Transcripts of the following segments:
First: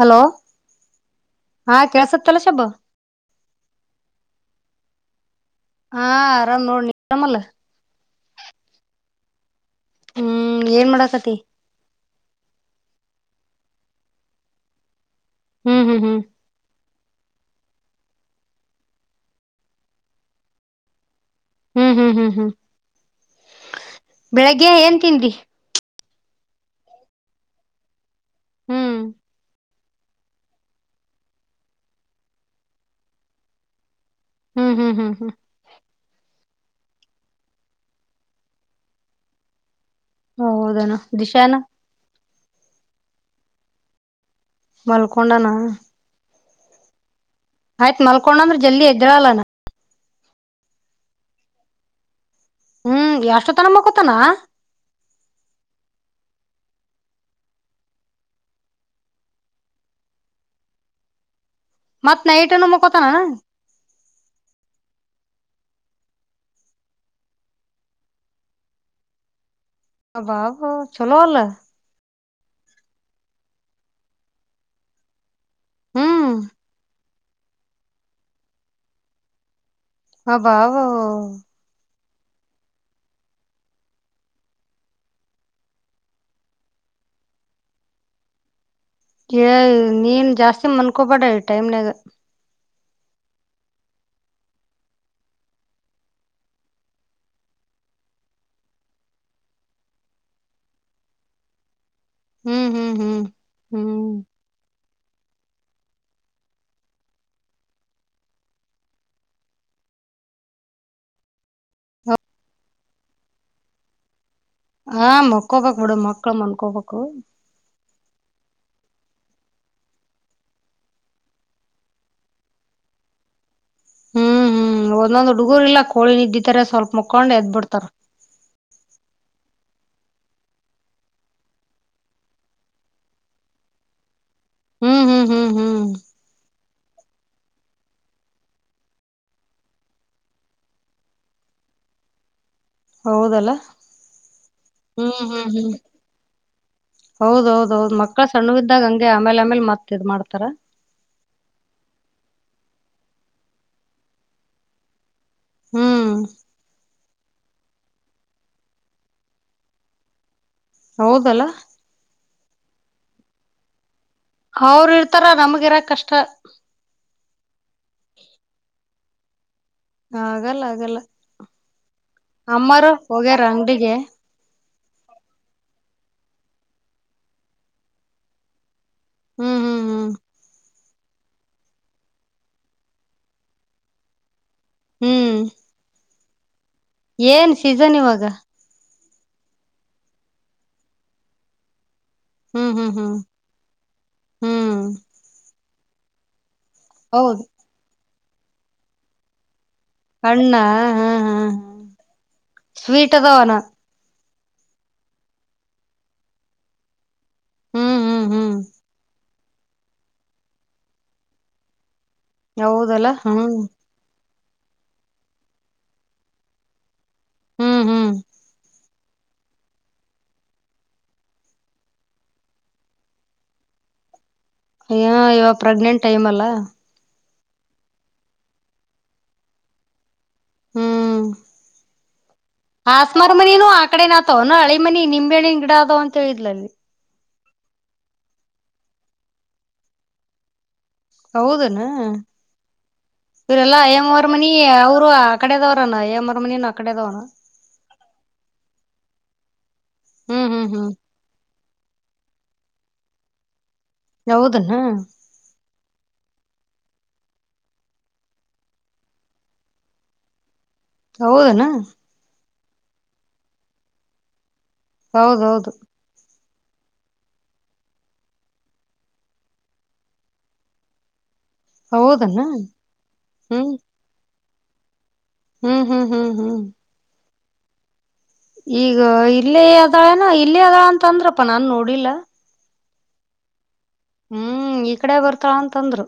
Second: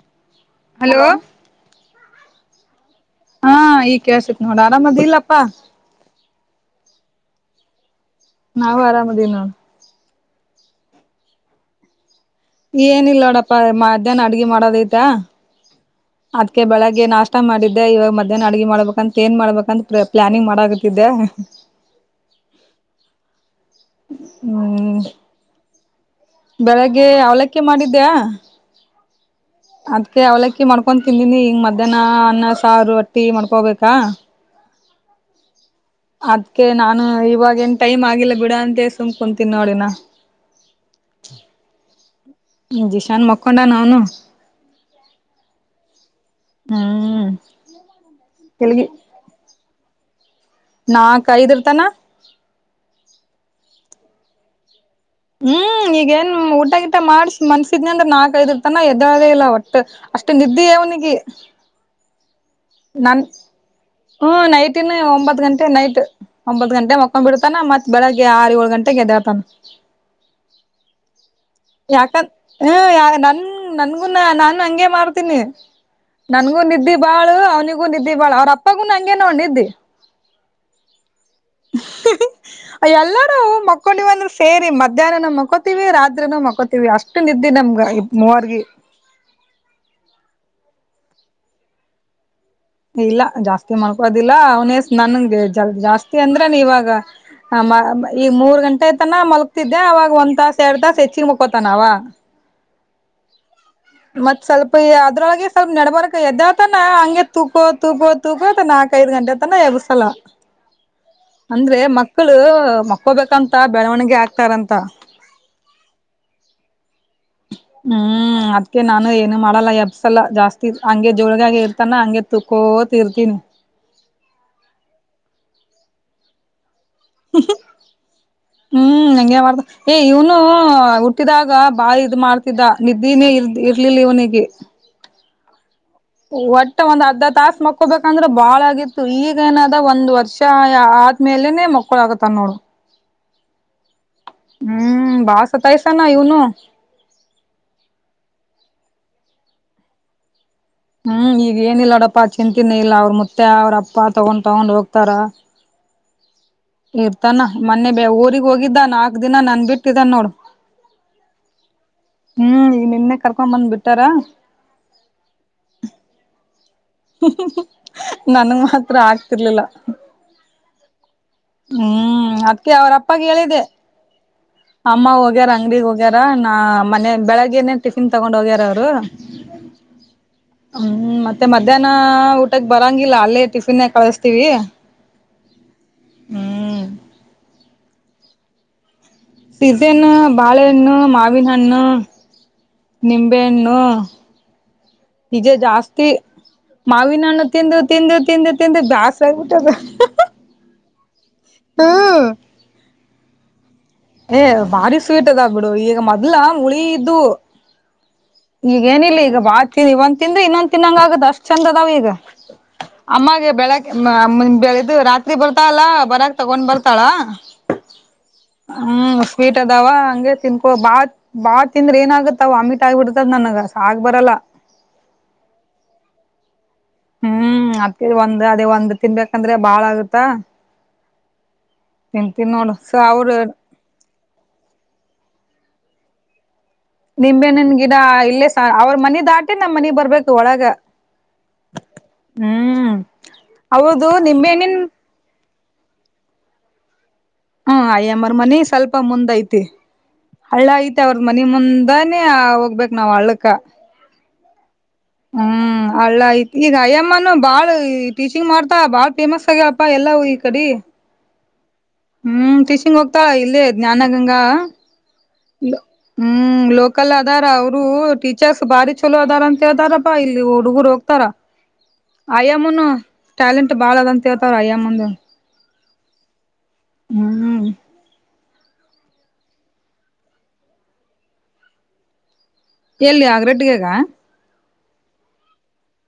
Hello hello. ಹಾ ಕೆಳಸುತ್ತಲ್ಲ ಶಬ್ಬು. ಹಾ ಈ ಕೇಳ್ಸಿತ್ ನೋಡ ಆರಾಮದ್ ಇಲ್ಲಪ್ಪಾ [unintelligible] ಹಾ ಆರಾಮ್ ನೋಡ್ನ ನೀ ಆರಾಮಲ್ಲ ನಾವು ಆರಾಮ ಇದೀವಿ ನೋಡು ಹ್ಮ್ ಏನ್ ಮಾಡಕತಿ ಏನೀಲ್ಲ ನೋಡಪ್ಪ ಮಧ್ಯಾಹ್ನ ಅಡಿಗಿ ಮಾಡೋದೈತ ಹ್ಮ್ ಹ್ಮ್ ಹ್ಮ್ ಅದ್ಕ್ಕೆ ಬೆಳಗ್ಗೆ ನಾಷ್ಟ ಮಾಡಿದ್ದೆ ಇವಾಗ ಮಧ್ಯಾಹ್ನ ಅಡ್ಗೆ ಮಾಡ್ಬೇಕಂತ ಏನ್ ಮಾಡ್ಬೇಕಂತ ಪ್ಲಾನಿಂಗ್ ಮಾಡಕತಿದ್ದೆ ಹ್ಮ್ ಹ್ಮ್ ಹ್ಮ್ ಹ್ಮ್ ಬೆಳಗ್ಗೆ ಏನ್ ತಿಂದ್ರಿ ಬೆಳಗ್ಗೇ ಅವಲಕ್ಕಿ ಮಾಡಿದ್ದೆ ಹ್ಮ್ [unintelligible] ಅದ್ಕೆಅವ್ಲಕ್ಕಿ ಮಾಡ್ಕೊಂಡು ತಿಂದೀನಿ ಹೀಗೆ ಮಧ್ಯಾಹ್ನ ಅನ್ನ ಸಾರು ರೊಟ್ಟಿ ಮಾಡ್ಕೊಬೇಕಾ- ಹ್ಮ್ ಹ್ಮ್ ಹ್ಮ್ ಹ್ಮ್ ಅದ್ಕೆ ನಾನು ಇವಾಗ ಏನ್ ಟೈಮ್ ಆಗಿಲ್ಲ ಬಿಡಾ ಅಂತ ಸುಮ್ಕೊಂತೀನಿ ನೋಡಿನ ಇನ ಹ ಹೌದನ ದಿಶಾನ ದಿಶಾನ್ ಮಕ್ಕೊಂಡ ಅವ್ನ ಮಲ್ಕೊಂಡನಾ ಹ್ಮ್ ಆಯ್ತತ್ಲ್ಕೋಂದ್ರ ಜದ ಎಲ್ಗಿ ಎದ್ರ ಅಲ್ಲಾ ನಾಕ ಐದರ್ತಾನ ಹ್ಮ್ ಎಷ್ಟು ತನ ಮುಕತನ ಹ್ಮ್ ಈಗೇನ್ ಊಟ ಗಿಟ ಮಾಡ್ಸ ಮನ್ಸಿದ್ನ ಅಂದ್ರೆ ನಾಕಐದರ್ ತನ ಎದದೇ ಇಲ್ಲ ಒಟ್ಟು ಅಷ್ಟೇ ನಿದ್ದೆೆಯ ಅವನಿಗೆ ಮತ್ ನೈಟ್ನ್ ಮುಕ್ಕೋತಾನ ಹ್ಮ ನೈಟನ ಒಂಬತ್ತು ಗಂಟೆ ನೈಟ್ ಒಂಬತ್ ಗಂಟೆ ಮಕೊಂಡ್ ಬಿಡ್ತಾನ ಮತ್ತತ್ ಬೆಳಗ್ಗೆ ಆರು ಏಳ್ ಗಂಟೆಗೆ ಎದ್ದೇಳತಾನ ಬಾಬಾ ಚಲವಲ್ಲ ಯಾಕಂದ ಹ ಯ ನನ್ ನನ್ಗುನ್ನ ನಾನನ್ ಹಂಗಗೆ ಮಾಡ್ತೀನಿ ಹ್ಮ್ ನನ್ಗೂ ನಿದ್ದಿ ಬಾಳು ಅವ್ನಿಗೂ ನಿದ್ದಿ ಬಾಳ ಅವ್ರ ಅಪ್ಪಗೂ ನಂಗೆ ನೋ ನಿದ್ದೆ ಹ ಬಾವವವ [unintelligible] ಹ [inaudible] ಎಲ್ಲರೂ ಮಕ್ಕೊಂಡಿವಂದ್ರರು ಸೇರಿ ಮಧ್ಯಾಹ್ನನು ಮಕೋತೀವಿ ರಾತ್ರಿನು ಮಕೋತೀವಿ ಅಷ್ಟ ಇಷ್ಟ ನ ಇದಿದ್ದೆ ನಮ್ಗ ಮೂವರ್ಗೆ ನೀನ್ ಜಾಸ್ತಿ ಮಲ್ಕೋಬೇಡ ಟೈಮ್ನಾಗ ಇಲ್ಲ ಜಾಸ್ತಿ ಮಾಡ್ಕೋದಿಲ್ಲ ಅವನ ನನ್ಗೆ ಜಲ್ ಜಾಸ್ತಿ ಅಂದ್ರೇನ ಇವಾಗ ಹ ಈ ಮೂರ್ ಗಂಟೆ ಆತಾನ ಮಲಗ್ತಿದ್ದೆ ಅವವಾಗ ಒಂದ್ ತಾಸ ಎರಡ್ ತಾಸಸ್ ಹೆಚ್ಚಿಗೆ ಮುಕ್ಕೋತಾನ ಅವ ಹ್ಮ್ ಮತ್ ಸ್ವಲ್ಪ ಅದ್ರೊಳಗೆ ಸ್ವಲ್ಪ ನೆಡಬಾರಕ್ ಎದ್ದತಾನ ಹಂಗೆ ತೂಕು ತೂಕು ತೂಕತ ನಾಕು ಐದು ಗಂಟೆ ತಾನ ಎಬ್ಬಿಸಲ್ಲ ಅಂದ್ರೆ ಮಕ್ಕಳು ಮಕ್ಕೋಬೇಕಂತ ಬೆಳವಣಿಗೆ ಆಗ್ತಾರಂತ ಹಾ ಮಕೋಬೇಕಕ್ ಬಿಡ ಮಕ್ಳ ಮನ್ಕೋಬೇಕು ಹ್ಮ್ ಅದ್ಕ ನಾನು ಏನು ಮಾಡಲ್ಲ ಎಬ್ಸಲ್ಲ ಜಾಸ್ತಿ ಹಂಗೆ ಜೋಳಗಾಗಿ ಇರ್ತಾನ ಹಂಗೆ ತುಕೋ ತೀರ್ತಿನು ಹ್ಮ್ ಹ್ಮ್ ಒಂದೊಂದ್ ಹುಡುಗೂರ್ ಇಲ್ಲ ಕೋಳಿ ನಿದಿತಾರೆ ಸ್ವಲ್ಪ ಮುಕ್ಕೊಂಡ್ ಎದ್ ಬಿಡ್ತಾರ ಹ್ಮ್ ಹಂಗಗೆ ಮಾಡಾರತ ಏ ಇವ್ನು ಹಟ್ಟಿದಾಗ ಬಾ ಇದ್ ಮಾಡ್ತ ನಿದ್ದನೇ ಇರ್ ಇರ್ಲಿಲ್ಲ ಇವನಿಗೆ ಹ್ಮ್ ಹ್ಮ್ ಹ್ಮ್ ಹ್ಮ್ ಒಟ್ಟೆ ಒಂದ್ ಅರ್ಧ ತಾಸ ಮಕ್ಕೊಬೇಕಂದ್ರೆ ಬಾಳಗತ್ತು ಈಗ ಏನದ ಒಂದ್ ವರ್ಷ ಮೇಲೇನೆ ಮಕ್ಕಳು ಆಗುತ್ತ ನೋಡು ಹೌದಲ್ಲ ಹ್ಮ್ ಬಾಳ ಹ್ಮ್ ಹ್ಮ್ ಸತಾಯ್ಸಾನ ಇವನು ಹೌದೌದು ಹೌದು ಮಕ್ಕಳ ಸಣ್ಣವಿದ್ದಾಗ ಹಂಗೆ ಆಮೇಲೆ ಆಮೇಲೆ ಮತ್ತ ಇದ್ ಮಾಡ್ತಾರ ಹ್ಮ್ ಈಗ ಏನ ಇಿಲ್ಲಾಡಪ್ಪಾ ಚಿಂತಿನೆ ಇಲ್ಲ ಅವ್ರ ಮುತ್ತೆ ಅವ್ರ ಅಪ್ಪಾ ತಗೊಂಡ್ ತಗೊಂಡ್ ಹೋಗ್ತಾರ ಹ್ಮ್ [inaudible] ಇರ್ತಾನ ಮೊೆ ಬ ಊರಿಗ್ ಹೋಗಿದ್ದ ನಾಲ್ಕ್ ದಿನ ನನ್ ಬಿಟ್ಟಿದ್ದ ನೋಡು ಹೋಗಲ್ಲ ಹ್ಮ್ ಈಗ ನಿನ್ನೆ ಕರ್ಕೊಂಡ್ ಬಂದ್ ಬಿಟ್ಟಾರ ಅವರು ಇರ್ತಾರ ನಮಗ ಇರ ಕಷ್ಟ ನನ್ ಮಾತ್ರ ಆಗ್ತಿರ್ಲಿಲ್ಲ ಆಗಲ್ಲ ಆಗಲ್ಲ ಹ್ಮ್ ಅದ್ಕೆ ಅಮ್ಮಾರ ಅವ್ರ ಅಪ್ಪಗೆ ಹೋಗ್ಯಾರ ಹೇಳಿದೆ ಅಂಗಡಿಗೆ ಅಮ್ಮ ಹೋಗ್ಯಾರ ಅಂಗಡಗ್ ಹೋಗ್ಯಾರ ನ ಮನೆ ಬೆಳಗ್ಗೆನೆ ಟಿಫಿನ್ ತಗೊಂಡ್ ಹೋಗ್ಯಾರ ಅವ್ರು ಹ್ಮ್ ಹ್ಮ್ ಹ್ಮ್ ಹ್ಮ್ ಮತ್ತೆ ಮತ್ತ [inaudible] ಮಧ್ಯಾಹ್ ಊಟಕ್ಕೆ ಬರಂಗಿಲ್ಲ ಅಲ್ಲೇ ಟಿಫಿನ್ ಕಳಸ್ತೀವಿ ಹ್ಮ್ ಹ್ಮ್ ಏನ್ ಸೀಸನ್ ಇವಾಗ ಸಿದ್ದೇನು ಬಾಳೆಹಣ್ಣ ಮಾವಿನಣ್ಣು ಹ್ಮ್ ಹ್ಮ್ ಹ್ಮ್ ನಿಂಬೆಹಣ್ಣು ಹ್ಮ್ ನಿಜ ಜಾಸ್ತಿ ಹೌದು ಮಾವಿನಣ್ಣು ತಿಂದು ತಿಂದು ತಿಂದು ತಿಂದು ಬ್ಯಾಸ ಆಗ್ಬಿಟ್ಟ ಅಣ್ಣ ಹ್ಮ ಹ ಹ ಸ್ವೀಟ್ದ ಅವಣ ಏ ಭಾರಿ ಸ್ವೀಟ್ದ ಆಾಗಬಿಡು ಈಗ ಮೊದ್ಲ ಮುಳ ಇದ್ದು ಹ್ಮ್ ಹ್ಮ್ ಹ್ಮ್ [inaudible] ಈಗ ಏನಿಲ್ಲ ಈಗ ಬಾತಿ ಇವಂದ್ ತಿಂದ್ರ ಇನ್ನೊಂದ್ ತಿನ್ನಂಗ ಆಗದ ಅಷ್ಟ್ ಚಂದ ಅದಾವ ಈಗ ಹೌದಲ್ಲ ಅಮ್ಮಗೆ ಹ್ಮ್ ಬೆಳಕ ಬೆಳ ರಾತ್ರಿ ಬರ್ತಾಲ್ಲಾ ಬರಕ್ ತಗೊಂಡ್ ಬರ್ತಾಳ ಹ್ಮ್ ಹ್ಮ್ ಹ್ಮ್ ಸ್ವೀಟ್ ಅದಾವ ಹಂಗೆ ತಿನ್ಕೊ ಬಾತ್ ಬಾಳ ತಿಂದ್ರ ಏನ ಆಗತ್ತ ಅವವು ಅಮಿಟ್ ಆಗಿಬ ಬಿಡ್ತದ ನನ್ಗ ಆಗ್ ಬರಲ್ಲ ಏ ಇವಾಗ ಪ್ರೆಗ್ನೆಂಟ್ ಟೈಮ್ ಅಲ್ಲಾ ಹ್ಮ್ ಅದ ಒಂದ್ ಅದೇ ಒಂದ್ ತಿನ್ಬೇಕಂದ್ರೆ ಬಾಳ ಆಗುತ್ತಾ ಹ್ಮ್ ತಿಂತಿನ್ನೋಡ್ ಆಸ್ಮಾರ್ ಮನನು ಆ ಕಡೆ ನಾತವ್ ನ ಹಳೆ ಮನಿ ನಿಮ್ಳಿ ಗಿಡ ಅದವ ಅಂತ ಹೇಳಿದ್ಲ ಅಲ್ಲಿ ನಿಂಬೆ್ಣನ್ ಗಿಡ ಇಲ್ಲೇ ಸ ಅವ್ರ ಮನೆ ದಾಟಿ ನಮ್ ಮನಿ ಬರ್ಬೇಕು ಒಳಗ ಹೌದನ ಹ್ಮ್ ಇವರೆಲ್ಲಾ ಅವ್ರದು ಮವರ್ ಮನಿ ನಿಂಬೆಹಣ್ಣಿನ್ ಅವರು ಅಕ್ಕಡೆದವರ ಅ ಎ ಮಮರಮನಿ ನ ಅಡೆದವರಾ ಹ್ಮ ಅಯ್ಯಮ್ಮರ್ ಮನಿ ಸ್ವಲ್ಪ ಮುಂದ್ ಐತಿ ಹ್ಮ್ ಹಳ್ಳ ಹ್ಮ್ ಹ್ಮ್ ಐತೆ ಅವ್ರ ಮನ ಮುಂದಾನೇ ಹೋಗ್ಬೇಕೇಕ್ ನಾವ್ ಹಳ್ಕ್ಕ ಯೌದನಾ ಹ್ಮ ಅಳ್ಳಯತ್ ಈಗ ಅಯ್ಯಮ್ಮನು ಬಾಳ ಟೀಚಿಂಗ್ ಮಾಡ್ತಾ ಬಾಳ್ ಫೇಮಸ್ ಆಗ್ಯಪ್ಪಾ ಎಲ್ಲ ಈ ಕಡೆ ಹೌದನಾ ಹ್ಮ್ ಟೀಷಿಂಗ ಹೋಗಲ್ಲಳ ಇಲ್ಲದೆೇ ಜ್ಾನಗಂಗ ಹೌದೌದು ಹ್ಮ್ ಲೋಕಲ್ ಅದಾರ ಅವರು ಟೀಚರ್ಸ್ ಬಾರಿ ಚಲೋ ಅದಾರ ಅಂತೇಳ್ತಾರಪ್ಪಾ ಇಲ್ಲಿ ಹುಡುಗರು ಹೋಗ್ತಾರ ಹೌದನ ಅಯ್ಯಮ್ಮನು ಹ್ಮ್ ಟ್ಯಾಲೆಂಟ್ ಬಾಳ ಅದಂತ ಹೇಳ್ತವ್ರ ಅಯ್ಯಮ್ಮನ್ ಹ್ಮ್ ಹ್ಮ್ ಹ್ಮ್ ಹ್ಮ್ ಹ್ಮ್ ಈಗ ಇಲ್ಲಿ ಅದಾಳಏನ ಇಲ್ಲಿ ಅದಾಳ ಅಂತ ಅಂದ್ರಪ್ಪ ನಾನನ್ ನೋಡಿಲ್ಲ ಎಲ್ಲಿ ಆಗ್ರಡ್ಗಗ ಹ್ಮ್ ಈ ಕಡೆ ಬರ್ತಳ ಅಂತಂದ್ರು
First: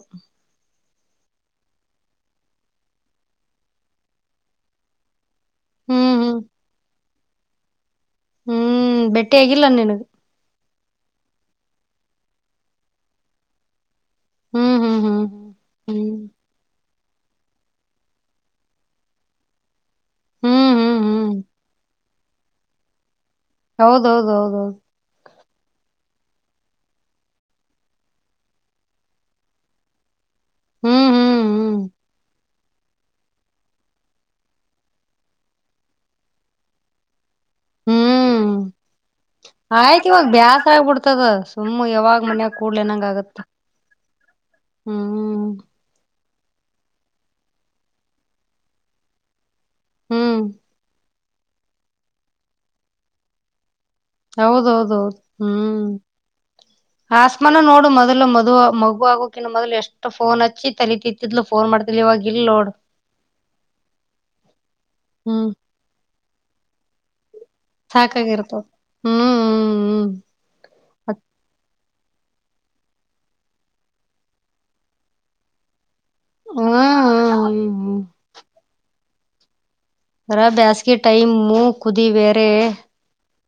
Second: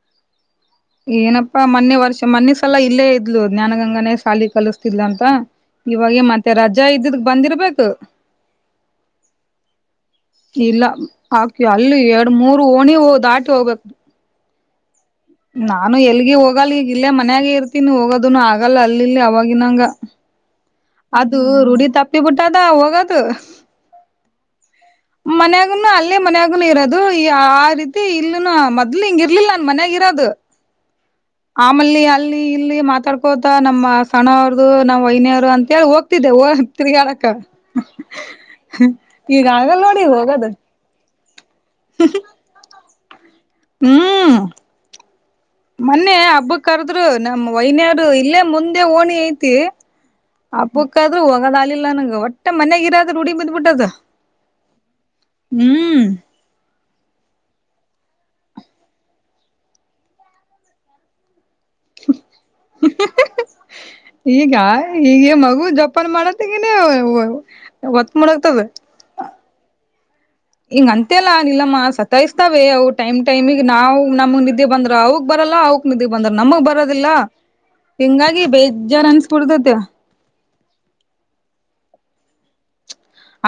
ಏನಪ್ಪಾ ಮೊನ್ನೆ ವರ್ಷ ಮೊನ್ನೆ ಸಲ ಇಲ್ಲೇ ಇದ್ಲು ಜ್ಞಾನಗಂಗನೇ ಸಾಲಿ ಕಲಿಸ್ತಿದ್ಲ ಅಂತ ಹ್ಮ್ ಇವಾಗ ಹ್ಮ್ ಮತ್ತೆ ರಜಾ ಇದ್ದದ ಬಂದಿರ್ಬೇಕು ಹ್ಮ್ ಬೆಟ್ಟಿ ಆಗಿಲ್ಲ ನಿನಗೆ ಇಲ್ಲ ಹಾಕಿ ಅಲ್ಲಿ ಎರಡು ಮೂರು ಓಣಿ ದಾಟಿ ಹೋಗ್ಬೇಕು ಹ್ಮ್ ಹ್ಮ್ ಹ್ಮ್ ಹ್ಮ್ ನಾನು ಹ್ಮ್ ಎಲ್ಗ ಹೋಗಲ್ಲ ಈಗ ಇಲ್ಲೇ ಮನ್ಯಾಗೆ ಇರ್ತೀನಿ ಹೋಗೋದನು ಆಗಲ್ಲ ಅಲ್ಲಿ ಇಲ್ಲಿ ಅವವಾಗಿನಂಗ ಹ್ಮ್ ಹ್ಮ್ ಹ್ಮ್ ಅದು ರೂಢ ತಪ್ಪ ತಪ್ಪಿಬೆಟ್ಟಾಡ್ ಬಿಟ್ಟದ ಹೋಗದು ಹೌದೌದ ಹೌದೌದು ಮನ್ಯಾಗನು ಅಲ್ಲೇ ಮನ್ಯಾಗನು ಇರೋದು ಆ ರೀತಿ ಇಲ್ಲನು ಅದ್ಲು ಹಿಂಗ ಇರ್ಲಿಲ್ಲ ನನ್ ಮನ್ಯಗ ಇರೋದು ಹ್ಮ್ ಹ್ಮ್ ಹ್ಮ್ ಆಮಲ್ಲಿ ಅಲ್ಲಿ ಇಲ್ಲಿ ಮಾತಾಡ್ಕೋತ ನಮ್ಮ ಸಣ ಅವ್ರದು ನಮ್ಮ್ ವಹನಿಯವರು ಅಂತ ಕ ಹೋಗ್ತಿದ್ದೆ ಹ ತಿಗಾರಕ್ಕ ಹ್ಮ್ ಈಗ ಆಗಲ್ಲ ನೋಡಿಗ ಹೋಗದು ದ ಸುಮ್ಮ್ ಯಾವಾಗ್ ಮನ್ಯಾಗ ಕೂಡ್ಲನಂಗ ಆಗತ್ತ ಹ್ಮ್ ಹ್ಮ್ ಮೊನ್ನೆ ಹಬ್ಬ ಕರ್ದ್ರು ನಮ್ ವೈನ್ಯರು ಇಲ್ಲೇ ಮುಂದೆ ಓಣಿ ಐತಿ ಹ್ಮ್ ಅಬಕ್ಕ ಆದ್ರೂ ಹೋಗದ ಆಲಿಲ್ಲ ನಂಂಗ ಒಟ್ಟೆ ಮನ್ಯಗಿರಾದ್ರರು ಉಡಿ ಬಂದ್ಬಿಟ್ಟದ ಹೌದೌದೌದು ಹ್ಮ್ [inaudible] ಆಸ್ಮಾನ ನೋಡು ಮೊದ್ಲು ಮದ ಮಗು ಆಗೋಕಿನ್ನು ಮೊದ್ಲು ಎಷ್ಟು ಫೋನ್ ಹಚ್ಚಿ ತಲ ತತ್ತಿದ್ಲು ಫೋನ್ ಮಾಡ್ತ ಈಗ ಈಗ ಹ್ಮ್ ಮಗು ಜಪ್ಪ ಮಾಡತ್ತೆಗೆ ಸಾಕಾಗಿರ್ತ ಹ್ಮ್ ಹ್ಮ್ ಹ್ಮ್ ಹಿಂಗ ಅಂತೆ ಅಲ್ಲಾ ನಿಲ್ಲಮ್ಮ ಸತಾಯಿಸ್ತಾವವೆ ಅವು ಟೈಮ್ ಟೈಮಿಗೆ ನಾವು ನಮ್ಗ್ ನಿದ್ದೆ ಬಂದ್ರ ಅವಕ್ ಬರಲ್ಲ ಅವಕ್ ಬಂದ್ರ ಹ್ಮ್ ನಮಗ್ ಬರೋದಿಲ್ಲ ಹ್ಮ್ ಹಿಂಗಾಗಿ ಬೇಜಾರ್ ಅನ್ಸ್ಕಡತತಿ ಅರ ಬೇಸ್ಗೆ ಟೈಮ ಕುದಿ ಬೇರೆ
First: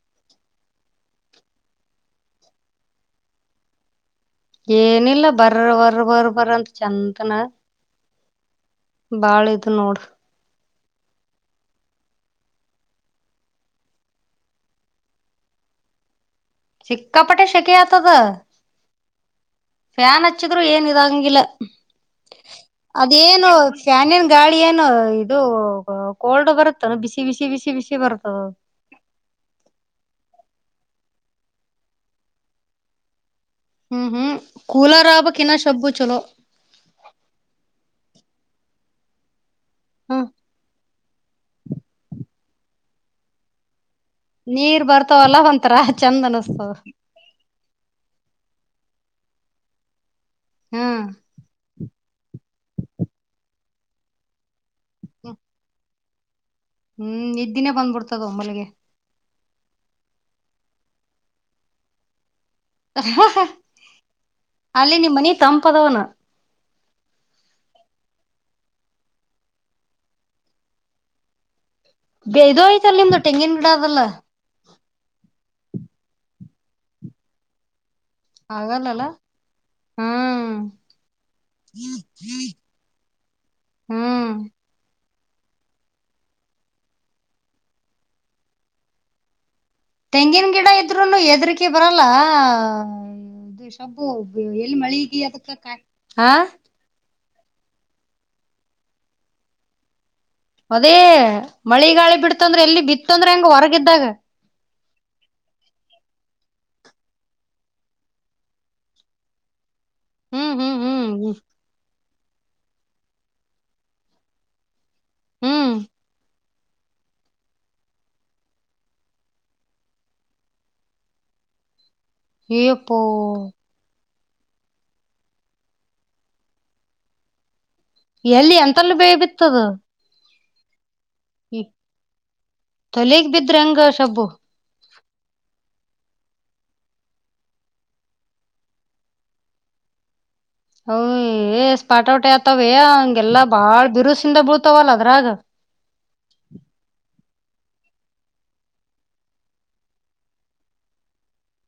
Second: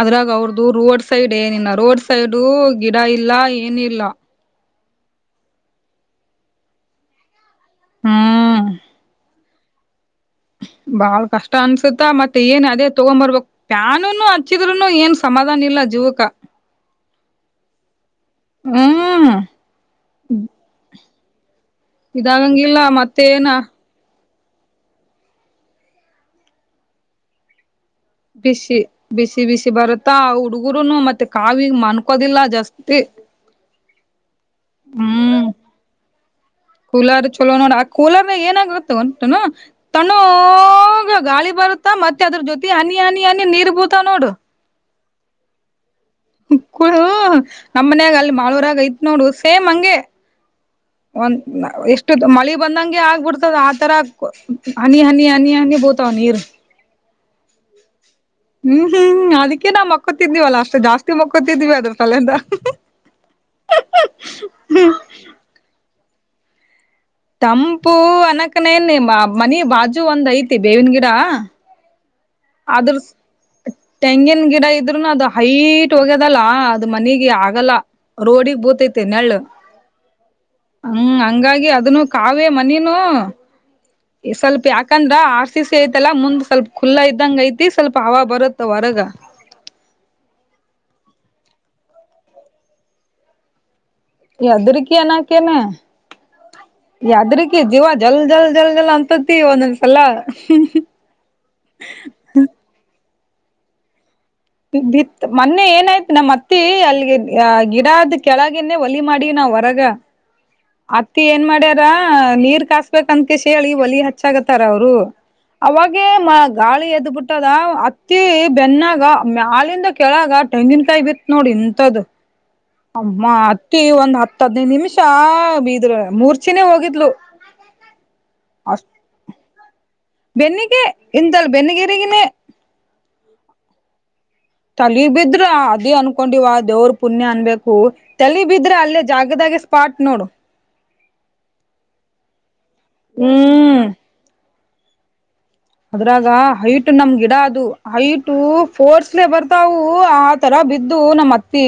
ಅದ್ರಾಗ ಅವ್ರದುು ರೋಡ್ ಸೈಡ್ ಏನಿಲ್ಲ ರೋಡ್ ಸೈಡ್ ಗಿಡ ಇಲ್ಲ ಏನ ಇಿಲ್ಲ ಏನಿಲ್ಲ ಬರ ಬರ ಬರ್ ಬರಂತ ಚಂತನ ಹ್ಮ ಬಾಳ ಇದು ನೋಡ ಬಾಳ್ ಕಷ್ಟ ಅನ್ಸುತ್ತಾ ಮತ್ತೆ ಏನ್ ಅದೇ ತಗೊಂಬರ್ಬಕ್ ಪ್ಯಾನುನು ಹಚ್ಚಿದ್ೂನು ಏನ್ ಸಮಾಧಾನ ಇಲ್ಲ ಜುವಕ ಚಿಕ್ಕಾಪಟ್ಟೆ ಶೆಖ ಆತದ ಹ್ಮ್ ಫ್ಯಾನ್ ಹಚ್ಚಿದ್ರು ಏನ್ ಇದಂಗಿಲ್ಲ ಇದಾಗಂಗಿಲ್ಲ ಮತ್ತೇನ ಅದೇನು ಶಾನನ್ ಗಾಳಿ ಏನು ಇದು ಕೋಲ್ಡ್ ಬರುತ್ತಾನ ಬಿಸಿ ಬಿಸಿ ಬಿಸಿ ಬಿಸಿ ಬರುತ್ತ ಬಿಸಿ ಬಿಸಿ ಬಿಸಿ ಬರುತ್ತಾ ಹುಡ್ಗರುನು ಮತ್ತೆ ಕಾವಿ ಮನ್ಕೋದಿಲ್ಲ ಜಾಸ್ತಿ ಹ್ಮ್ ಹ್ಮ್ ಕೂಲಾರ ಹ್ಮ್ ಆಬಕ್ಕೆನ್ನ ಶಬ್ಬು ಚಲೋ ಕೂಲರ್ ಚಲೋ ನೋಡ ಆ ಕೂಲರ್ ನಾಗ ಏನಾಗಿತ್ತ ಉಂಟುನು ತಣ ಹ್ಮ್ ಗಾಳಿ ಬರುತ್ತ ಮತ್ತೆ ಅದ್ರ ಜೊತೆ ಹನಿ ಹನಿ ಹನಿ ನೀರ್ ಬೂತ ನೋಡು ನೀರ್ ಬರ್ತವಲ್ಲ ಒ ತರ ಚಂದನ ಕುಡ ನಮ್ಮ್ನ್ಯಾಗ ಅಲ್ಲಿ ಮಾಡಲ್ವರಾಗ ಐತ್ ನೋಡ್ ಸೇಮ್ ಹಂಗೆ ಹ್ಮ್ ಒಂದ್ ಎಷ್ಟು ಮಳಿ ಬಂದಂಗೆ ಆಗ್ಬಿಡ್ತದ ಆತರ ಹನಿ ಹನಿ ಹನಿ ಹನಿ ಬ ತನಿ ಹ್ಮ್ ಇದ್ದಿನೇ ಬಂದ್ಬಿಡ್ತದ ಒಂಬಗೆ ಹ್ಮ್ ಹ್ಮ್ ಅದಕ್ಕೆ ನಾವು ಮಕ್ಕೊತಿದೀವಲ್ಲ ಅಷ್ಟ್ ಜಾಸ್ತಿ ಮಕ್ಕೊತಿದ್ವಿ ಅದ್ರ ತಲೆಯಿಂದ ಅಲ್ಲಿ ನಿಮ್ಮ ಮನ ತಂಪದವನು ತಂಪು ಅನಕ್ಕನೇನ್ ಮನಿ ಬಾಜು ಒಂದ್ ಐತಿ ಬೇವಿನ ಗಿಡಾ ಇದೋಯ್ತಲ್ಲ ನಿಮ್ದು ತೆಂಗಿನ ಗಿಡ ಅದಲ್ಲ ನ್ ಗಿಡ ಇದ್ರುನು ಅದು ಹೈಟ್ ಹೋಗ್ಯದಲ್ಲ ಅದು ಮನಗೆ ಆಗಲ್ಲ ರೋಡಿಗೆ ಬೂತೈತೆ ಆಗಲ್ಲಲ್ಲ ನೆಳ್ಳು ಹ್ಮ್ ಹ್ಮ್ ಹಂಗಾಗಿ ಅದನು ಕಾವೇ ಮನನುೂ ಹ್ಮ್ ಸ್ವಲ್ಪ ಯಾಕೆ ಯಾಕಂದ್ರ ಆರ್ ಸಿ ಸಿ ಐತಲ್ಲಾ ಮುಂದ್ ಸ್ವಲ್ಪ ಖುಲ್ಲಾ ಇದ್ದಂಗ ಐತಿ ಸ್ವಲ್ಪ ಹವ ಬರುತ್ತ ಹೊರಗ ತೆಂಗಿನ ಗಿಡ ಇದ್ರುನು ಎದ್ರಕೆ ಬರಲ್ಲದು ಸಬ್ಬು ಎಲ್ಲಿ ಯದ್ರಕಿ ಮಳಗ ಅದಕ್ಕ ಹ ಯದ್ರಕ ಜೀವ ಜಲ್ ಜಲ್ ಜಲ್ ಜಲ್ ಅಂತತಿ ಒಂದ ಅಲ್ಲ ಅದೇ ಮಳಿ ಗಾಳಿ ಬಿಡ್ತಂದ್ರೆ ಎಲ್ಲಿ ಬಿತ್ತಂದ್ರೆ ಹೆಂಗ ಹೊರಗಿದ್ದಾಗ ಬಿತ್ ಮೊನ್ನೆ ಏನಾಯ್ತ್ು ನಮ್ಮ್ ಅತ್ತಿ ಅಲ್ಲಿಗೆ ಗಿಡದ್ ಕೆಳಗನೆೇ ಒಲಿ ಮಾಡಿ ನಾವ್ ಹೊರಗ ಹ್ಮ್ ಹ್ಮ್ ಹ್ಮ್ ಅತ್ತಿ ಹ್ಮ್ ಏನ್ ಮಾಡ್ಯಾರ ನೀರ್ ಕಸ್ಬೇಕಕ್ ಅಂತಕೇಶ ಹೇಳಿ ಒಲಿ ಹಚ್ಚಾಗತ್ತಾರ ಅವ್ರು ಹ್ಮ್ ಅವಾಗೆ ಗಾಳಿ ಎದ್ಬ ಬಿಟ್ಟದ ಅತ್ತಿ ಬೆನ್ನಾಗ ಆಾಲಿಂದ ಕೆಳಗ ತೆಂಗಿನಕಾಯಿ ಬಿ ನೋಡಿ ಇಂತ್ದ ಅಯ್ಯಪ್ಪೋ ಅಮ್ಮ ಅಕ್ಕಿ ಒಂದ್ ಹತ್ತ ಹದನೈ ನಿಮಿಷ ಬಿದ್್ರ ಮೂರ್ಚಿನೇ ಹೋಗಿದ್ಲು ಎಲ್ಲಿ ಅಷ್ಟ ಎಂತಲ್ಲೂ ಬೇ ಬಿತ್ತದು ಬೆನ್ನಿಗೆ ಇಿಂದಲ್ ಬೆನ್ನಿಗರಿಗಿನೇ ತೊಲೆಗ್ ಬಿದ್ರೆ ಹಂಗ ಶಬ್ಬು ತಲಿ ಬಿದ್ರ ಅದೇ ಅನ್ಕೊಂಡಿವ ದೇವ್ರ ಪುಣ್ಯ ಅನ್ಬೇಕು ತಲೆ ಬಿದ್ರೆ ಅಲ್ಲೇ ಜಾಗದಾಗೆ ಸ್ಪಾಟ್ ನೋಡು ಸ್ಪಾಟ ಟಿ ಆತವ ಹಂಗೆಲ್ಲಾ ಹ್ಮ್ ಬಾಳ್ ಬಿರುಸಿಂದ ಬೀಳ್ತಾವಲ್ಲ ಅದ್ರಾಗ ಅದ್ರಾಗ ಹೈಟ್ ನಮ್ ಗಿಡ ಅದು ಹೈಟ ಫೋರ್ಸ್ಲೆೇ ಬರ್ತಾವು ತರ ಬಿದ್ದು ನಮ್ಮ್ ಅತ್ತಿ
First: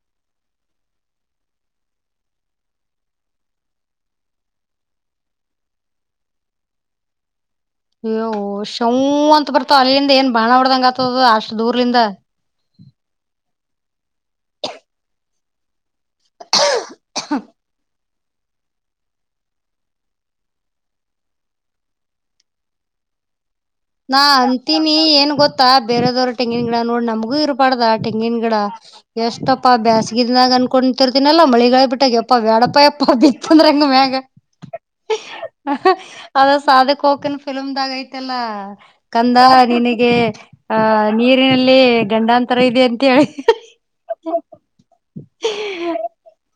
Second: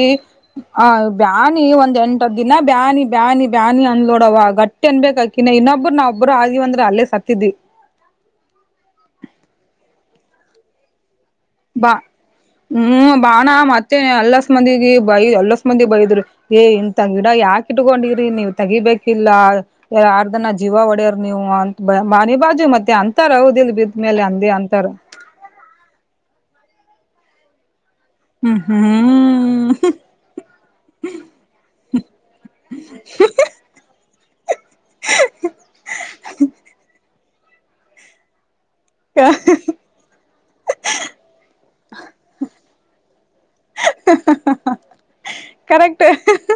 ಹ ಬ್ಯಾನಿ ಒಂದ್ ಎಂಟದ್ ದಿನ ಬ್ಯಾನಿ ಬ್ಯಾನಿ ಬ್ಯಾನಿ ಅಂದಲೋಡವ ಗಟ್ಟ ೇನ್ ಬಬೇಕಕ್ಾಕಿನ ಇನ್ನೊಬ್ಬ ನಾವವುಬ್ರು ಆ ಆದಿವವಂದೆ ಅಲ್ಲೇ ಸತ್ತಿದಿ ಯ ಶವ ಅಂತ ಬರ್ತಾವ ಅಲ್ಲಿಂದ ಏನ್ ಬಾಣ ಬಡ್ದಂಗ ಆತದ ಅಷ್ಟ ಬಾ ದೂರ್ಲಿಂದ ಹ್ಮ್ ಬಾಣ ಮತ್ತೆ ಎಲ್ಲಸ್ ಮಂದಿಿಗೆ ಬೈ ಎಲ್ಲಸ ಮಂದಿ ಬೈ ಏ ಇಂತ ಗಿಡ ಯಾಕ ಇಟ್ಕೊಂಡಿ್ರಿ ನೀವ್ ತೆಗಿಬೇಕಿಲ್ಲ ಆರ್ಧನ ಜೀವ ಹೊಡ್ಯರ್ ನೀವು ಅಂತ ಮನಿ ಬಾಜು ಮತ್ತೆ ಅಂತರ ಹದಿಲ್ಲ ಬ ನಾ ಅಂತೀಿನಿ ಏನ್ ಗೊತ್ತ ಬೇರೆದವ್್ರ ತೆಂಗಿನ ಗಿಡ ನೋಡಿ ನಮಗೂ ಇರ್ಬಾರ್ದ ತೆಂಗಿಿನ ಗಿಡ ಹ್ಮ್ ಎಷ್ಟಪ್ಪ ಹ್ಮ್ ಬೇಸ್ಗಿದಿನನಾಗ ಅನ್ಕೊಂತರ್ತನಲ್ಲ ಮಳಿಗಾ ಬಿಟ್ಟಾಗ ಎಪ್ಪಾ ಬ್ಯಾಡಪ್ಪ ಯಪ್ಪಾ ಬಿತ್ತಂದ್ರ ಹಂಗ ಮ್ಯ ಅದ ಸಾಧ ಕೋಕನ್ ಫಿಲಮ್ದಾಗ ಐತಲ್ಲ ಕಂದ ನಿನಗೆ ಆಹ ನೀರಿನಲ್ಲಿ ಗಂಡಾಂತರ ಇದೆ ಅಂತೇಳಿ ಕರೆಕ್ಟ್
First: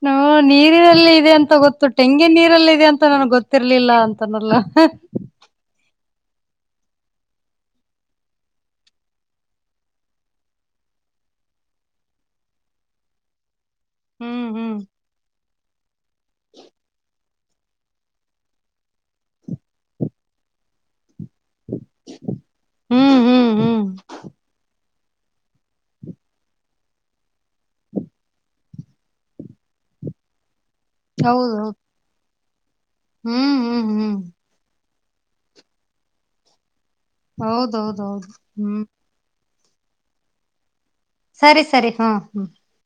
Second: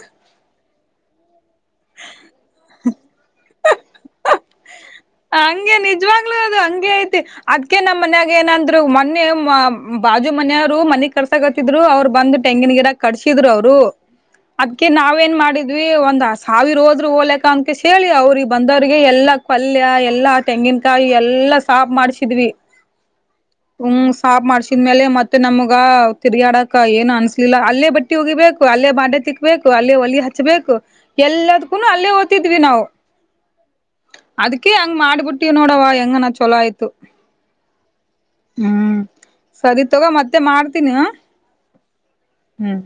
ಹ ನೀರಿನಲ್ಲಿ ಇದೆ ಅಂತ ಗೊತ್ತು ತೆಂಗಿನ ನೀರಲ್ಲಿ ಇದೆ ಅಂತ ನನ್ಗ್ ಗೊತ್ತು ತಿರ್ಲಿಲ್ಲ ಅಂತನಲ್ಲ ಹಂಗೆ ನಿಜವಾಗ್ಲೂ ಅದು ಹಂಗಗೆ ಐತಿ ಅದ್ಕ ನಮ್ಮ ಮನ್ಯಾಗ ಏನಂದ್ರು ಮೊನ್ನೆ ಬಾಜು ಮನೆಯವರು ಮನೆಗ್ ಕರ್ಸಕತ್ತಿದ್ರು ಅವ್ರು ಬಂದ ತೆಂಗಿನ ಗಿಡಕ್ ಕಟ್ಸಿದ್ರು ಅವರು ಹ್ಮ್ ಹ್ಮ್ ಅದ್ಕ ನಾವ ಏನ್ ಮಾಡಿದ್ವಿ ಒಂದ್ ಸಾವಿರ ಹೋದ್ರು ಓಲಕ್ ಕನ್ ಕ ಹೇಳಿ ಅವ್ರಿಗೆ ಬಂದವ್ರಿಗೆ ಎಲ್ಲಾ ಪಲ್ಯ ಎಲ್ಲಾ ತೆಂಗಿಿನ ಕಾಯಿ ಎಲ್ಲಾ ಸಾಫ ಮಾಡ್ಸಿದ್ವಿ ಹ್ಮ್ ಹ್ಮ್ ಹ್ಮ್ ಹ ಸಾಫ ಮಾಡ್ಸಿದ್ಮೇಲೆ ಮತ್ತೆ ಮ ನಮ್ಗ ತಿರುಗಾಡಕ ಏನ್ ಅನ್ಸ್ಲಿಲ್ಲ ಅಲ್ಲೇ ಬಟ್ಟಿ ಹೋಗಿಬೇಕು ಅಲ್ಲೇ ಬಾ ತಿಕ್ ಬೇಕು ಅಲ್ಲೇ ಒಲಿ ಹಚ್ಬೇಕು ಹೌದೌದು ಎಲ್ಲದ್ಕ್ಕೂನು ಅಲ್ಲೇ ಓದ್ತಿದ್ವಿ ನಾವು ಹ್ಮ್ ಹ್ಮ್ ಹ್ಮ್ ಅದ್ಕ ಹಂಗ ಮಾಡ್ಬಿಟ್ಟಿವ್ ನೋಡವ ಹೆಂಗನ ಚಲ ಆಯ್ತು ಹೌದೌದ ಹೌದು ಹ್ಮ್ ಸರಿ ತಗ ಮತ್ತೆ ಮಾಡ್ತೀನಿ ಸರಿ ಸರಿ ಹ ಹ್ಮ್ ಹ್ಮ್